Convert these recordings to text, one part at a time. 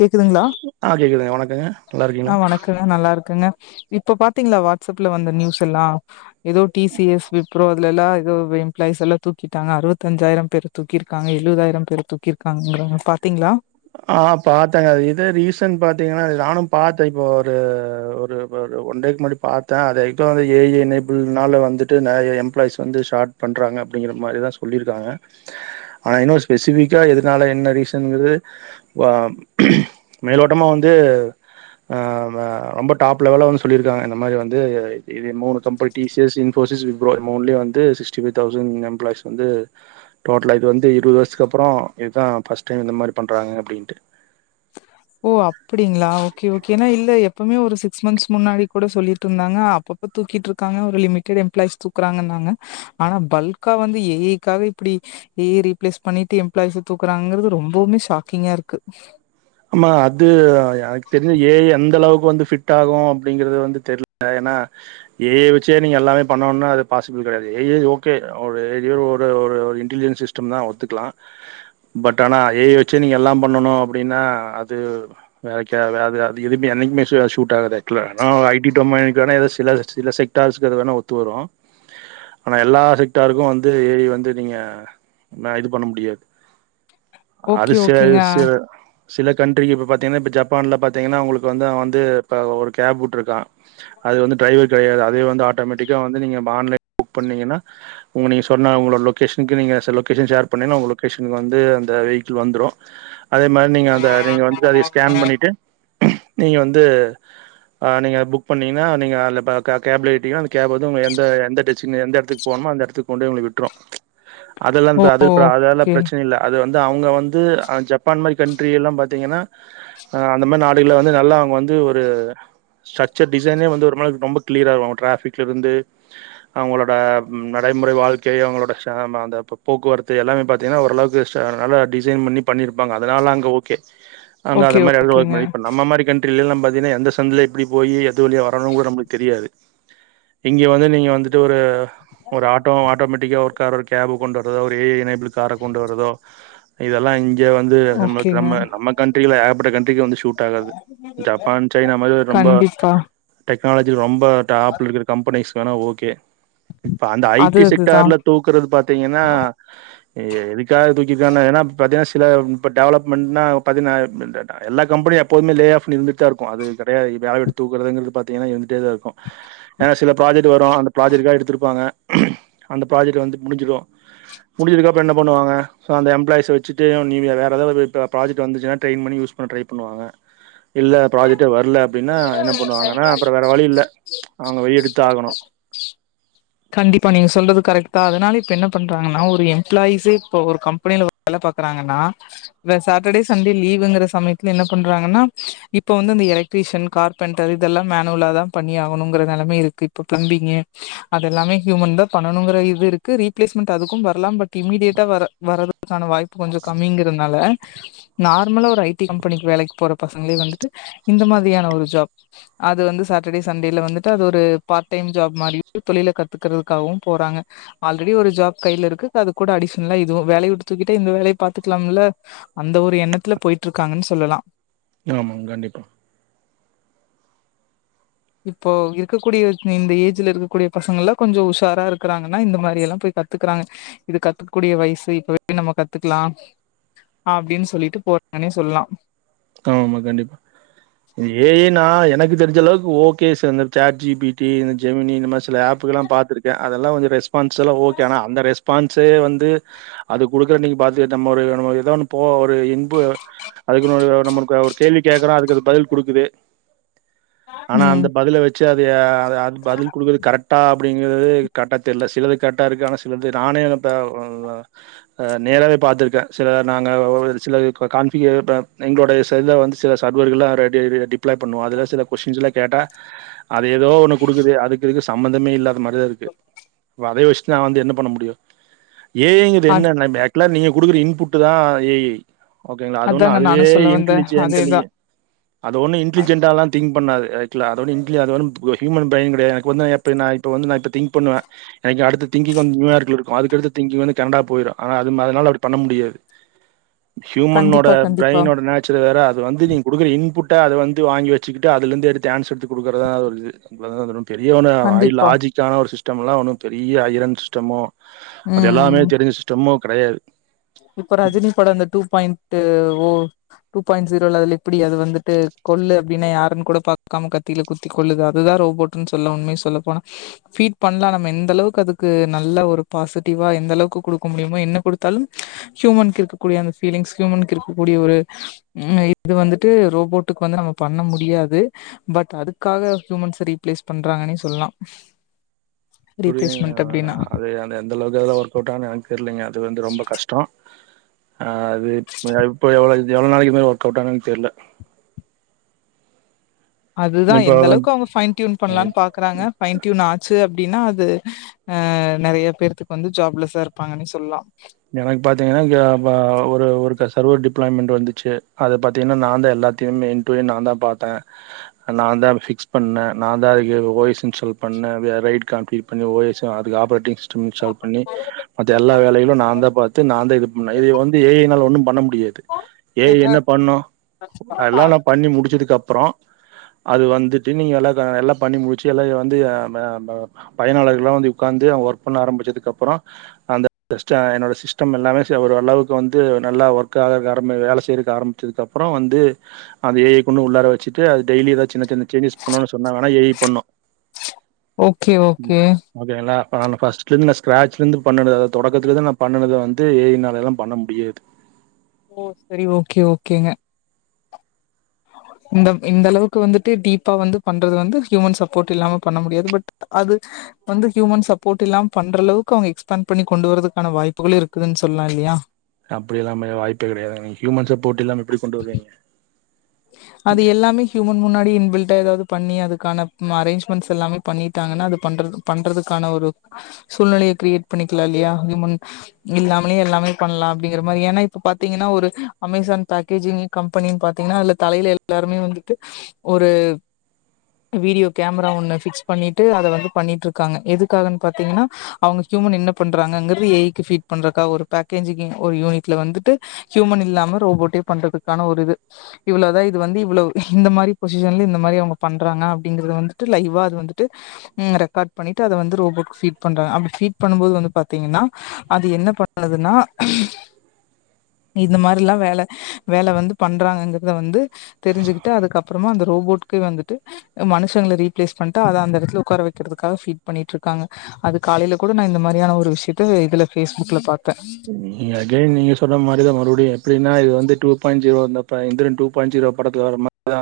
கேக்குதுங்களா ஆஹ் கேக்குதுங் வணக்கங்க நல்லாயிருக்கீங்ளா? எல்லா நல்லாருக்கங்க இப்ப பாத்தீங்களா வாட்ஸ்அப்ல வந்த நியூஸ் எல்லா ஏதோ டி சிஎ ஸ், விப்ரோ அதுலல்லா ஏதோ எம்ப்ளாய்ஸ் எல்லா தூக்கிட்டாங்க அறுபத்தஞ்சாயிரம் பேரு தூக்கிருக்காங்க எழுவதாயிரம் பேர தூக்கிருக்காங்கங்கறாங்க பாத்தீங்ளா? ஆ பாத்தங்க அது இது ரீசன் பாத்தீங்கன்னா நானு பாத்தே இப்போ ஒரு ஒரு ஒரு ஒன் டேக்கு முன்னாடி பாத்தே அது ஏதோ எ ஐ எனெபில்னால வந்துட்டு நெறைய எம்ப்ளாய்ஸ் வந்து ஷார்ட் பண்றாங்க அப்டிங்கிற மாரிதா சொல்லியிருக்காங்க ஆனா இன்னும் ஸ்பெசிஃபிகா எதிர் இதனால என்ன ரீசன்ங்கிறது வா மேலோட்டமா வந்து ஆ வ ரொம்ப டாப் லெவல்ல வந்து சொல்லியிருக்காங்க இந்த மாரி வந்து இது மூணு company T C S, Infosys, Wipro மூண்லயு வந்து சிக்ஸ்டிஃபைவ் தௌசண்ட் எம்ப்ளாய்ஸ் வந்து டோட்டலா இது வந்து இருவது வர்ஷ்க்கப்புறோ இதுதா ஃபர்ஸ்ட் டைம் இந்த மாரி பண்றாங்க அப்டின்ட்டு ஓ! அப்டிங்ளா! ஓகே! ஓகே! ஏன்னா! இல்ல எப்பவுமே ஒரு சிக்ஸ் மந்த்ஸ் முன்னாடி கூட சொல்லிட்டுருந்தாங்க அப்ப தூக்கிட்டுருக்காங்க ஒரு லிமிடெட் எம்ப்ளாய்ஸ் தூக்குறாங்கன்னாங்க ஆனா பல்கா வந்து ஏ ஐ காக இப்டி ஏ ஐ ரீப்ளேஸ் பண்ணிட்டு, எம்ப்ளாயிஸ் தூக்கறாங்கறது ரொம்பவுமே ஷாக்கிங்கா இருக்கு ஆமா அது எனக்கு தெரிஞ்சு, ஏ ஐ அந்தளவுக்கு வந்து ஃபிட் டாகு அப்டிங்கறது வந்து தெர்ல ஏனா ஏ ஐ வெச்சே நீங்க எல்லாமே பண்ணுனா அது பாசிபிள் கெடையாது ஏ ஐ ஓகே! ஒரு ஒரு‌ ஒரு ஒரு இன்டலியன் சிஸ் டம்தா ஒத்துக்லா பட் ஆனா ஏ ஐ வெச்சே நீங்க எல்லா பண்ணணு அப்டின்னா அது வேலைக்கே வே‌ அது அது எதுமே என்னைக்குமே ஷு ஷூட் ஆகாது ஆக்சுவல [unintelligible] ஐ டி டொம்மைன் காண ஏதோ சில [unintelligible] டாஸ்க் அது வேணா ஒத்து வரு [inaudible] ஆனா எல்லா செக்டாருக்கு வந்து ஏ ஐ வந்து நீங்க ன இது பண்ண முடியாது அது ஓகே செ ஓகேங்க சில சில கண்ட்ரிக்கு, இப்ப பாத்தீங்கன்னா! இப்ப ஜப்பான்ல பாத்தீங்கன்னா! உங்களுக்கு வந்து அவ வந்து இப்ப ஒரு கேப் வுட்டுருக்கா அது வந்து டிரைவர் கெடையாது. அதே வந்து ஆட்டோமேட்டிக்கா வந்து நீங்க ஆன்லைன்ல புக் பண்ணீங்கன்னா? உங்க நீங்க சொன்னா உங்களோட லொகேஷனுக்கு நீங்க லொகேஷன் ஷேர் பண்ணிங்கனா உங்க லொகேஷனுக்கு வந்து அந்த வெஹிகிள் வந்துடு அதே மாரி, நீங்க அந்த நீங்க வந்து அதய ஸ்கேன் பண்ணிட்டு நீங்க வந்து ஆ நீங்க அத புக் பண்ணீங்கன்னா! நீங்க அதுல இப்ப கே கேப்ல ஏறிட்டீங்கனா அந்த கேப் வந்து உங்க எந்த எந்த டேசன் எந்த எடத்துக்கு போனுமா! அந்த எடத்து கொண்டு போயி உங்கள விட்ரு அதெல்லா ஓ த அது இப்ப அதெல்லா ஓகே ப்ரச்சனயில்ல! அது வந்து அவுங்க வந்து ஜப்பான் மாதிரி கண் ட்ரியெல்லா பாத்தீங்கன்னா! அந்த மாரி நாடுகள வந்து, நல்லா அவுங்க வந்து ஒரு ஸ்டரக்சர் டிசைனே வந்து, ஒரு மாதிரி ரொம்ப கிளியராயிருக்கு அவுங்க ட்ராஃபிக்லருந்து அவுங்களோட நடைமுறை வாழ்க்கை அவுங்களோட [unintelligible] அந்த போக்குவரத்து எல்லாமே பாத் திங்கன்னா ஓரளவுக்கு நல்லா டிசைன் பண்ணி பண்ணிருப்பாங்க அதனால அங்க ஓகே அங்க ஓகே அந்த மாரி ஓகேங்க [unintelligible] இப்ப நம்ம அமெரிக்கன் கன்டிரில இல்லல்லா பாத்தீங்கன்னா எந்த சந்துல எப்டி போய் எது வழியா வரணு கூட நமளுக்கு தெரியாது இங்கே வந்து நீங்க வந்துட்டு ஒரு ஒரு ஆட்டோ ஆட்டோமேட்டிக்கா [unintelligible] ஒரு கேபக்கு கொண்டு வரதோ ஒரு ஏ ஐ எனனேபிள் கார கொண்டு வரதோ இதெல்லா இங்க வந்து நம்மக் ஓகேங்க நம்ம நம்ம கண்ட்ரி இல்ல ஏகப்பட்ட கண்டட்ரிக்கு வந்து ஷூட் ஆகாது ஜப்பான் சைனா மாதிரி ரொம்ப கண்டிப்பா டெக்னாலஜி ரொம்ப டாப்புல இருக்கிற கம்பெனிஸ் வேணா ஓகே இப்ப அந்த ஐ அது டி அதுதா செக்டர்ல தூக்குறது பாத்தீங்கன்னா எதுக்காக தூக்கிக்க ஏன்னா பாத்தீன்னா சில இப்ப டெவலப் மென்ட்னா பதினாறு [unintelligible] எல்லா கம்பெனு எப்போவுமே லே ஆஃப் இருந்துட் தா இருக்கு அது கெடையா வேல எடுத்து தூக்குறதுங்கிறது இங்கறது பாத்தீங்கன்னா ஏம்டியா தா இருக்கு ஏன்ன சில ப்ராஜெக்ட் வரு அந்த ப்ராஜெக்டாக எடுத்திருப்பாங்க அந்த ப்ராஜெக்டை வந்து முடிஞ்சுடு முடிச்சிருதுக்காப்பறோ என்ன பண்ணுவாங்க சோ அந்த எம்ப்ளாயஸை வச்சுட்டு நீ வேறு ஏதாவ்து ப்ர ப்ராஜக்ட் வந்து ட்ரைன் பண்ணி யூஸ் பண்ண ட்ரை பண்ணுவங்க இல்ல பராஜெக்டே வர்ல அப்டின்னா என்ன பண்ணுவாங்கன்னா அப்றோ வேற வழி இல்ல அவுங்க வழி எடுத்து ஆகணு கண்டிப்பா நீ சொல்றது கரெக்டாதா அதனால இப்ப என்ன பண்றாங்கன்னா ஒரு எம்ப்ளாயிஸு இப்ப ஒரு கம்பெனில வேல பாக்குறாங்கன்னா இந்த சாட்டர்டே சண்டே லீவ்ங்கிற சமயத்துல என்ன பண்றாங்கன்னா இப்ப வந்து அந்த எல க்ரீஷன் கார்பென்டர் இதெல்லா மேனுவலா தா பண்ணியாகனுங்கிற நிலைமை இருக்கு இப்ப பிளம்பிங்கு அதுெல்லலாமே ஹியூமன் தா பண்ணனுங்கிற இது இருக்கு ரீளேஸ்மெண்ட் அதுக்கு வர்லா பட் இமீடியேட்டா வர வரதுக்கான வாய் ப்பு கொஞ்சோ கம்மிங்கறதுனால நார்மலா ஒரு ஐ டி கம்பெனிக்கு வேலைக்கு போற பசங்களே வந்துட்டு இந்த மாதிரியான ஒரு ஜாப் அது வந்து சாட்டர்டே சண்டேல வந்துட்டு அது ஒரு பார்ட் டைம் ஜாப் மாரியு கை தொழில கத்துக்கறிறதுக்காகவு போறாங்க ஆல்ரெடி ஒரு ஜாப் கையில இருக்கு அது கூட அடிஷனல்லா இதுவு வேல விடுத்துக்கிட்டட்டு இந்த வேலைய பாத்துக்கலாம்ல அந்த ஒரு எண்ணத்துல போய்ட்டு இருக்காங்கன்னு சொல்லலா ஆமாங்க கண்டிப்பா இப்போ இருக்கக்கூடிய இந்த ஏஜ்ல இருக்கக்கூடிய பசங்கள் எலா கொஞ்சோ உஷாரா இருக்கிறாங்கன்னா இந்த மாரி எல்லா போய் கத்துக்கறாங்க இது கத்துக்கக்கூடிய வயசு இப்பவே நம்ம கத்துக்கலா அப்டின்னு சொல்லிட்டு போறேனே சொல்லலா ஆமா ஆமா கண்டிப்பா ஏ ஐ னா எனக்கு தெரிஞ்ச அளவுக்கு ஓகே சார் இந்த சட்ஜிபிடி இந்த ஜெமீனி இந்தமாரி சில ஆப்பு எல்லா பா்த்திருக்கே அதெல்லா கொஞ்சோ ரெஸ்பான்ஸ் எல்லா ஓகே ஆனா அந்த ரெஸ்பான்ஸே வந்து அது கொடுக்குறன்னைக்கு பாத்த நம்ம ஒரு நம ஏதோ ஒன்னு போ ஒரு இன்பு அதுக்குன் [inaudible] நம்மளுக்கு ஒரு கேள்வி கேக்குறோ அதுக்கு அது பதில் குடுக்குது ஆனா ம் அந்த பதில வச் சி அது அது பதில் குடுக்குறது கரெக்ட்டா அப்டிங்கிறது கரெக்ட்டா தெரில சிலது கரெக்ட்டா இருக்கு ஆனா சிலது நானே இப்ப ஆ நேராவே பார்த்துருக்கே சில நாங்க சில கான் ஃபிகர் எங்களுடைய செல்ல வந்து சில சர்வர்கள்லா ரெடி டிப்ளை பண்ணுவோ அதுல சில கொஸ்டின்ஸ்லா கேட்டா அது ஏதோ ஒண்ணு குடுக்குது அதுக்கு இதுக்கு சம்மந்தமே இல்லாத மாரிதா இருக்கு அதயு வச்சுட்டு நா வந்து என்ன பண்ண முடியு ஏ ஐங்கிறது அ என்ன ஆக்சுவலா நீங்க குடுக்குற இன்புட்தா ஏ ஐ ஓகேங்களா அது ஒண்ணு அதாங்க அது நானு வே சொல்ல வந்தே இன்டலிஜன்டலிய [inaudible] அது ஒண்ணு இன்டலிஜென்ட்டாலா திங்க் பண்ணாது அதுக்குல்லா அது ஒண்ணு இன்டெலி அது ஒண்ணு ஹூமன் பிரைன் கெடையாது எனக்கு வந்து இப்ப நா இப்ப வந்து நா இப்ப திங்க் பண்ணுவே எனக்கு அடுத்த திங்கிங் வந்து நியூயார்க்ல இருக்கு அதுக்கடுத்த திங்கிங் வந்து கனடா போயிரு ஆனா அது அதனால அப்டி பண்ண முடியாது [inaudible] ஹியூமன்னோட கண்டிப்பா கண்டிப்பா நேச்சர் வேற அது வந்து நீங்க குடுக்குற இன்புட்ட அது வந்து வாங்கி வச்சுக்கிட்டு அதுல இருந்து எடுத்து ஆன்சர் எடுத்து குடுக்குறதா அது ஒரு இது இவ்ளோதா இது ஒண்ணு பெரிய ஒன்னு வாயில் கண்டிப்பா லாஜிக்கான ஒரு சிஸ்டம் எல்லா ஒன்னும் பெரிய ஐரன் சிஸ்டமோ அது எல்லாமே ம் தெரிஞ்ச சிஸ்டமோ கெடையாது இப்ப ரஜினி படோ அந்த two point O two point ஜீரோல அதுல எப்டி அது வந்துட்டு கொல்லு அப்டின்னா யாருன்னு கூடப் பாக்காம கத்தியில குத்தி கொல்லுது அதுதா ரோபோட் னு சொல்லு உண்மய சொல்லப் போனா ஃபீட் பண்ணலா நம்ம எந்த அளவுக்கு அதுக்கு நல்ல ஒரு பாசிட்டிவா எந்த அளவுக்கு குடுக்க முடியுமோ என்ன குடுத்தாலும் ஹியூமனுக்கு இருக்கக்கூடிய அந்த ஃபீலிங்ஸ் ஹியூமனுக்கு இருக்கக்கூடிய ஒரு ம் இது வந்துட்டு ரோபோட்டுக்கு வந்து நம்ம பண்ண முடியாது பட் அதுக்காக ஹியூமன்ஸ ரீப்ளேஸ் பண்றாங்கன்னே சொல்லலா புரியுதுங்க ரீப்ளேஸ்மெண்ட் அப்டின்னா மேடம் அதே அந்த எந்த அளவுக்கு அதுல ஒர்க் அவுட்டாகுன்னு எனக்கு தெரியலிங்க இது வந்து ரொம்ப கஷ்டோ அது இப்ப இப்ப எவ்வளவு இது எவ்ளோ நாளைக்கி மேல ஒர்க் அவுட் ஆவுகுன்னு எனக்கு தெரில அதுதா இப்போ எந்த அளவுக்கு அவங்க ஃபைன் டியூன் பண்ணலான்னு பாக்குறாங்க ஃபைன் டியூன் ஆச்சு அப்டின்னா அது ஆ நெறைய பேத்துக்கு வந்து ஜாப்லெஸ்ஸா இருப்பாங்கன்னே சொல்லலாம் எனக்கு பாத்தீங்கன்னா கா பா ஒரு ஒருக்க சர்வர் டிப்ளாய்மென்ட் வந்துச்சு அதப் பாத்தீங்கன்னா நான்தா எல்லாத்தையு மெய்ன் போய் நான்தா பாத்தே நான்தா ஃபிக்ஸ் பண்ணே நான்தா அதுக்கு ஓ எஸ் இன்ஸ்டால் பண்ணே வி ஆர் ரைட் கான்பி பண்ணி ஓ எஸ் ஸு அதுக்கு ஆப்ரேட்டிங் சிஸ்டம் இன்ஸ்டால் பண்ணி மத்த எல்லா வேலையிலு நா தா பாத்து நான்தா இது பண்ணே இது வந்து ஏ ஐ னால ஒன்னும் பண்ண முடியாது ஏ ஐ என்ன பண்ணு அதெல்லா நா பண்ணி முடிச்சதுக்கு அப்பறோ அது வந்துட்டு நீங்க எல்லா எல்லா பண்ணி முடிச்சு எல்லா வந்து அம் அம் ப பயனாளர்கள்ல்லா வந்து உக்காந்து அவங்க ஒர்க் பண்ண ஆரம்பிச்சதுக்கு அப்பறோ அந்த சிஸ்டோ என்னோட சிஸ்டம் எல்லாமே சேர் ஓரளவுக்கு வந்து நல்லா ஒர்க் ஆக ஆரம்பி வேல செய்யறக்கு ஆரம்பிச்சதுக்கு அப்பறோ வந்து அந்த ஏ ஐ கொண்டு உள்ளார வச்சுட்டு அது டெய்லி ஏதாவது சின்ன சின்ன சேஞ்சஸ் பண்ணனுன்னு சொன்னா வேணா ஏ ஐ பண்ணு ஓகே ஓகே ம் ஓகேங்களா இப்ப நானு ஃபர்ஸ்ட்ல இருந்து நா ஸ்க்ராட்ச்சுலந்து பண்ணுனது அதாவது தொடக்கத்துல இருந்து நா பண்ணுனத வந்து ஏ ஐ னால எல்லா பண்ண முடியாது ஓ செரி ஓகே ஓகேங்க இந்த இந்த அளவுக்கு வந்துட்டு டீப்பா வந்து பண்றது வந்து ஹியூமன் சப்போர்ட் இல்லாம பண்ண முடியாது பட் அது வந்து ஹியூமன் சப்போர்ட் இல்லாம பண்ற அளவுக்கு அவுங்க எக்ஸ்பாண்ட் பண்ணி கொண்டு வரதுக்கான வாய்ப்புகளு இருக்குதுன்னு சொல்லலா இல்லையா அப்டில்லாமே வாய்ப்பு கெடையாதுங்க ஹ்யூமன் சப்போர்ட் இல்லாம எப்டி கொண்டு வருவீங்க அது எல்லாமே ஹ்யூமன் முன்னாடி இன் பில்ட்டா ஏதாது பண்ணி அதுக்கானா ம் அரேஞ்ஜ்மெண்ட்ஸ் எல்லாமே பண்ணிட்டாங்கன்னா அது பண்றதுக் பண்றதுக்கான ஒரு சூழ்நிலைய கிரியேட் பண்ணிக்கலாம் இல்லையா ஹ்யூமன் இங் இல்லாமலே எல்லாமே பண்ணலா அப்டிங்கிற மாரி ஏன்னா இப்ப பாத்தீங்கன்னா ஒரு அமேசான் பேக்கேஜிங் கம்பெனின்னு பாத்தீங்கன்னா அதுல தலையில எல்லாருமே வந்துட்டு ஒரு வீடியோ கேமரா ஒன்ன ஃபிக்ஸ் பண்ணிட்டு அத வந்து பண்ணிட்டு இருக்காங்க எதுக்காகன்னு பாத்தீங்கன்னா அவுங்க ஹியூமன் என்ன பண்றாங்கங்கிறது ஏ ஐ க்கு ஃபீட் பண்றக்கா ஒரு பேக்கேஜிங் ஒரு யூனிட்ல வந்துட்டு ஹியூமன் இல்லாம ரோபோட்டே பண்றதுக்கான ஒரு இது இவ்ளோதா இது வந்து இவ்ளவு இந்த மாரி பொசிஷன்ல இந்த மாரி அவுங்க பண்றாங்க அப்டிங்கறத வந்துட்டு லைவா அது வந்துட்டு ம் ரெக்கார்ட் பண்ணிட்டு அத வந்து ரோபோக்கு ஃபீட் பண்றாங்க அப்டி ஃபீட் பண்ணும் போது வந்து பாத்தீங்கன்னா அது என்ன பண்ணுதுன்னா இந்த மாரிலா வேல வேல வந்து பண்றாங்கங்க இத வந்து தெரிஞ்சுக்கிட்டு அதுக்கப்றமா அந்த ரோபோட்கே வந்துட்டு அ மனுஷங்கள ரீப்ளேஸ் பண்ணிடு அத அந்த எடத்துல ஒக்கார வெக்கிறதுக்காக ஃபீட் பண்ணிட்டு இருக்காங்க அது காலைல கூடோ நா இந்த மாரியான ஒரு விஷயத்த இதுல பேஸ்புக்ல பாத்த நீங்க அகைன் நீங்க சொன்ன மாரிதா மறுபடியு எப்டின்னா வந்து டூ பாயிண்ட் ஜீரோ வந்தப்ப இந்திரன் டூ பாயிண்ட் ஜீரோ படத்துல வர மாரி அதா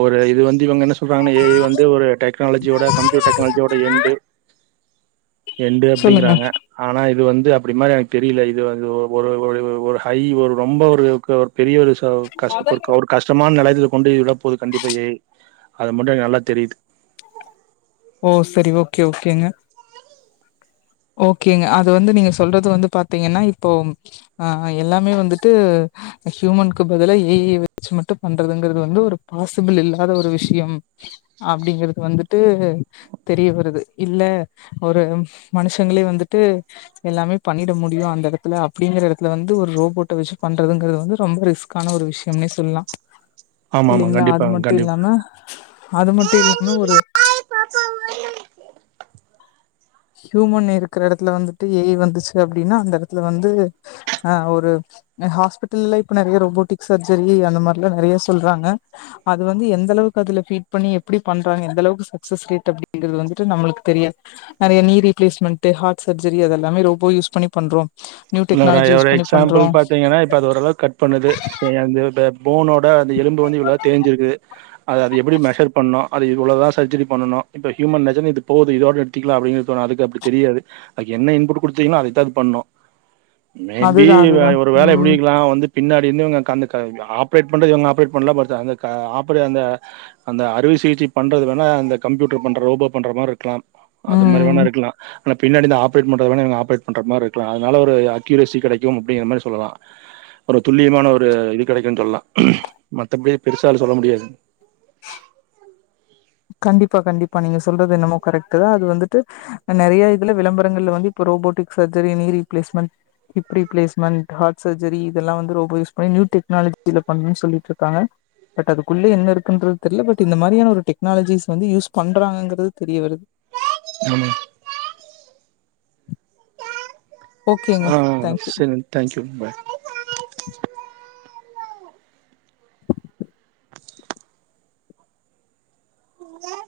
ஒரு இது வந்து இவுங்க என்ன சொல்றாங்கன்னா ஏ ஐ வந்து ஒரு டெக்னாலஜியோட கம்ப்யூட்டர் டெக்னாலஜியோட எண்டு [unintelligible] எண்டு சொல்லுங்க அப்டிங்கறாங்க ஆனா இது வந்து அப்டி மாரி எனக் தெரில இது வ இது ஒரு ஒரு ஒரு ஒரு ஹை ஒரு ரொம்ப ஒரு க பெரிய ஒரு ச கஷ்ட ஓரு க ஒரு கஷ்டமான நிலையத்துக்கு கொண்டு விடப்போது கண்டிப்பா ஏ ஐ அது மட்டு எனக்கு நல்லா தெரிது ஓ செரி ஓகே ஓகேங்க ஓகேங்க அது வந்து நீங்க சொல்றது வந்து பாத்தீங்கன்னா இப்போ ஆ எல்லாமே வந்துட்டு ஹியூமன்கு பதிலா ஏ ஐ வெச்சி மட்டும் பண்றதுங்கறது வந்து ஒரு பாசிபிள் இல்லாத ஒரு விஷயம் அப்டிங்கிறது வந்துட்டு தெரிய வருது இல்ல ஒரு மனுஷங்களே வந்துட்டு எல்லாமே பண்ணிட முடியு அந்த எடத்துல அப்டிங்கிற எடத்து வந்து ஒரு ரோபோட்ட வெச்சு பண்றதுங்கறது வந்து ரொம்ப ரிஸ்க் க்கான ஒரு விஷயம்னே சொல்லா ஆமா ஆமா இல்லைங்ளா அது கண்டிப்பா மட்டும் கண்டிப்பா இல்லாம அது மட்டு இல்லாம ஒரு ஆாய பப்பா ஹியூமன் இருக்கற எடத்துல வந்துட்டு ஏ ஐ வந்துச்சு அப்டின்னா அந்த ஏடத்துல வந்து ஆ ஒரு அ ஹாஸ்பிட்டல்ல இப்போ நெறைய ரோபோட்டிக் சர்ஜரி அந்த மாரி எல்லா நெறைய சொல்றாங்க அது வந்து எந்த அளவுக்கு அதுல ஃபீட் பண்ணி எப்புடி பண்றாங்க எந்த அளவுக்கு சக்சஸ் ரேட் அப்டிங்கறது வந்துட்டு நம்மளுக்கு தெரிய நிறைய க்னீ ரீப்ளேஸ்மெண்ட் ஹார்ட் சர்ஜரி அததெல்லாமே ரோபோ யூஸ் பண்ணி பண்றோ நியூ உன்னோட டெக்னாலஜி யூஸ் ஒரு பண்ணி பண்றோ எக்ஸாம்பிள் பாத்தீங்கன்னா இப்ப அது ஓரளவுக்கு கட் பண்ணுது சரி அந்த த போனோட அந்த எலும்பு வந்து இவ்வளோ தேஞ்சிருக்கு அத அத எப்டி மெஷர் பண்ணோ அது இவ்ளோதா சர்ஜரி பண்ணணு இப்ப ஹியூமன் நெஜமே இது போதோ இதோட நிறுத்திக்லா அப்டிங்கிறது தோனு அதுக்கு அப்டி தெரியாது அதுக்கு என்ன இன்புட் குடுத்தீங்ளோ அதுதா அது பண்ணு மேபி அதுதா வே அதுதா ஒரு வேல எப்டி ம் இருக்கலா வந்துட் பின்னாடி இருந்து இவுங்க க அந்த க ஆப்ரேட் பண்றது இவுங்க ஆப்ரேட் பண்ணலா பார்தா அந்த க ஆப்ரே அந்த அந்த அறுவை சிகிச்சை பண்றது வேணா அந்த கம்யூட்டர் பண்ற ரோபோ பண்ற மாதிரி இருக்கலாம் அது மாரி ம் வேணா இருக்கலா ஆனா பின்னாடி இருந்து ஆபரேட் பண்றத வேணா இவங்க ஆப்ரேட் பண்ற மாரி இருக்கல அதனால ஒரு அக்யூரசி கெடைக்கும் அப்டிங்கிற மாரி சொல்லலா ஒரு துல்லியமான ஒரு இது கெடைக்குன் சொல்லலா மத்தபடி பெருசால சொல்ல முடியாது கண்டிப்பா கண்டிப்பா நீங்க சொல்றது என்னமோ கரெக்டு தா அது வந்துட்டு நறைய இதுல விளம்பரங்கள்ல வந்து இப்ப robotic surgery knee replacement hip replacement heart surgery இதெல்லா வந்து ரோபோ யூஸ் பண்ணி நியூ டெக்னாலஜில பண்ணுன் சொல்லிட்டு இருக்காங்க பட் அதுக்குள்ளே என்ன இருக்குன்றது தெரியல பட் இந்த மாதிரியான ஒரு டெக் னாலஜீஸ் வந்து யூஸ் பண்றாங்ககறது தெரிய வருது ஆமா ஓகேங்க. ஆ தேங்க்யூ. சரிங்க தேங்க்யூ பாய் [unintelligible] சே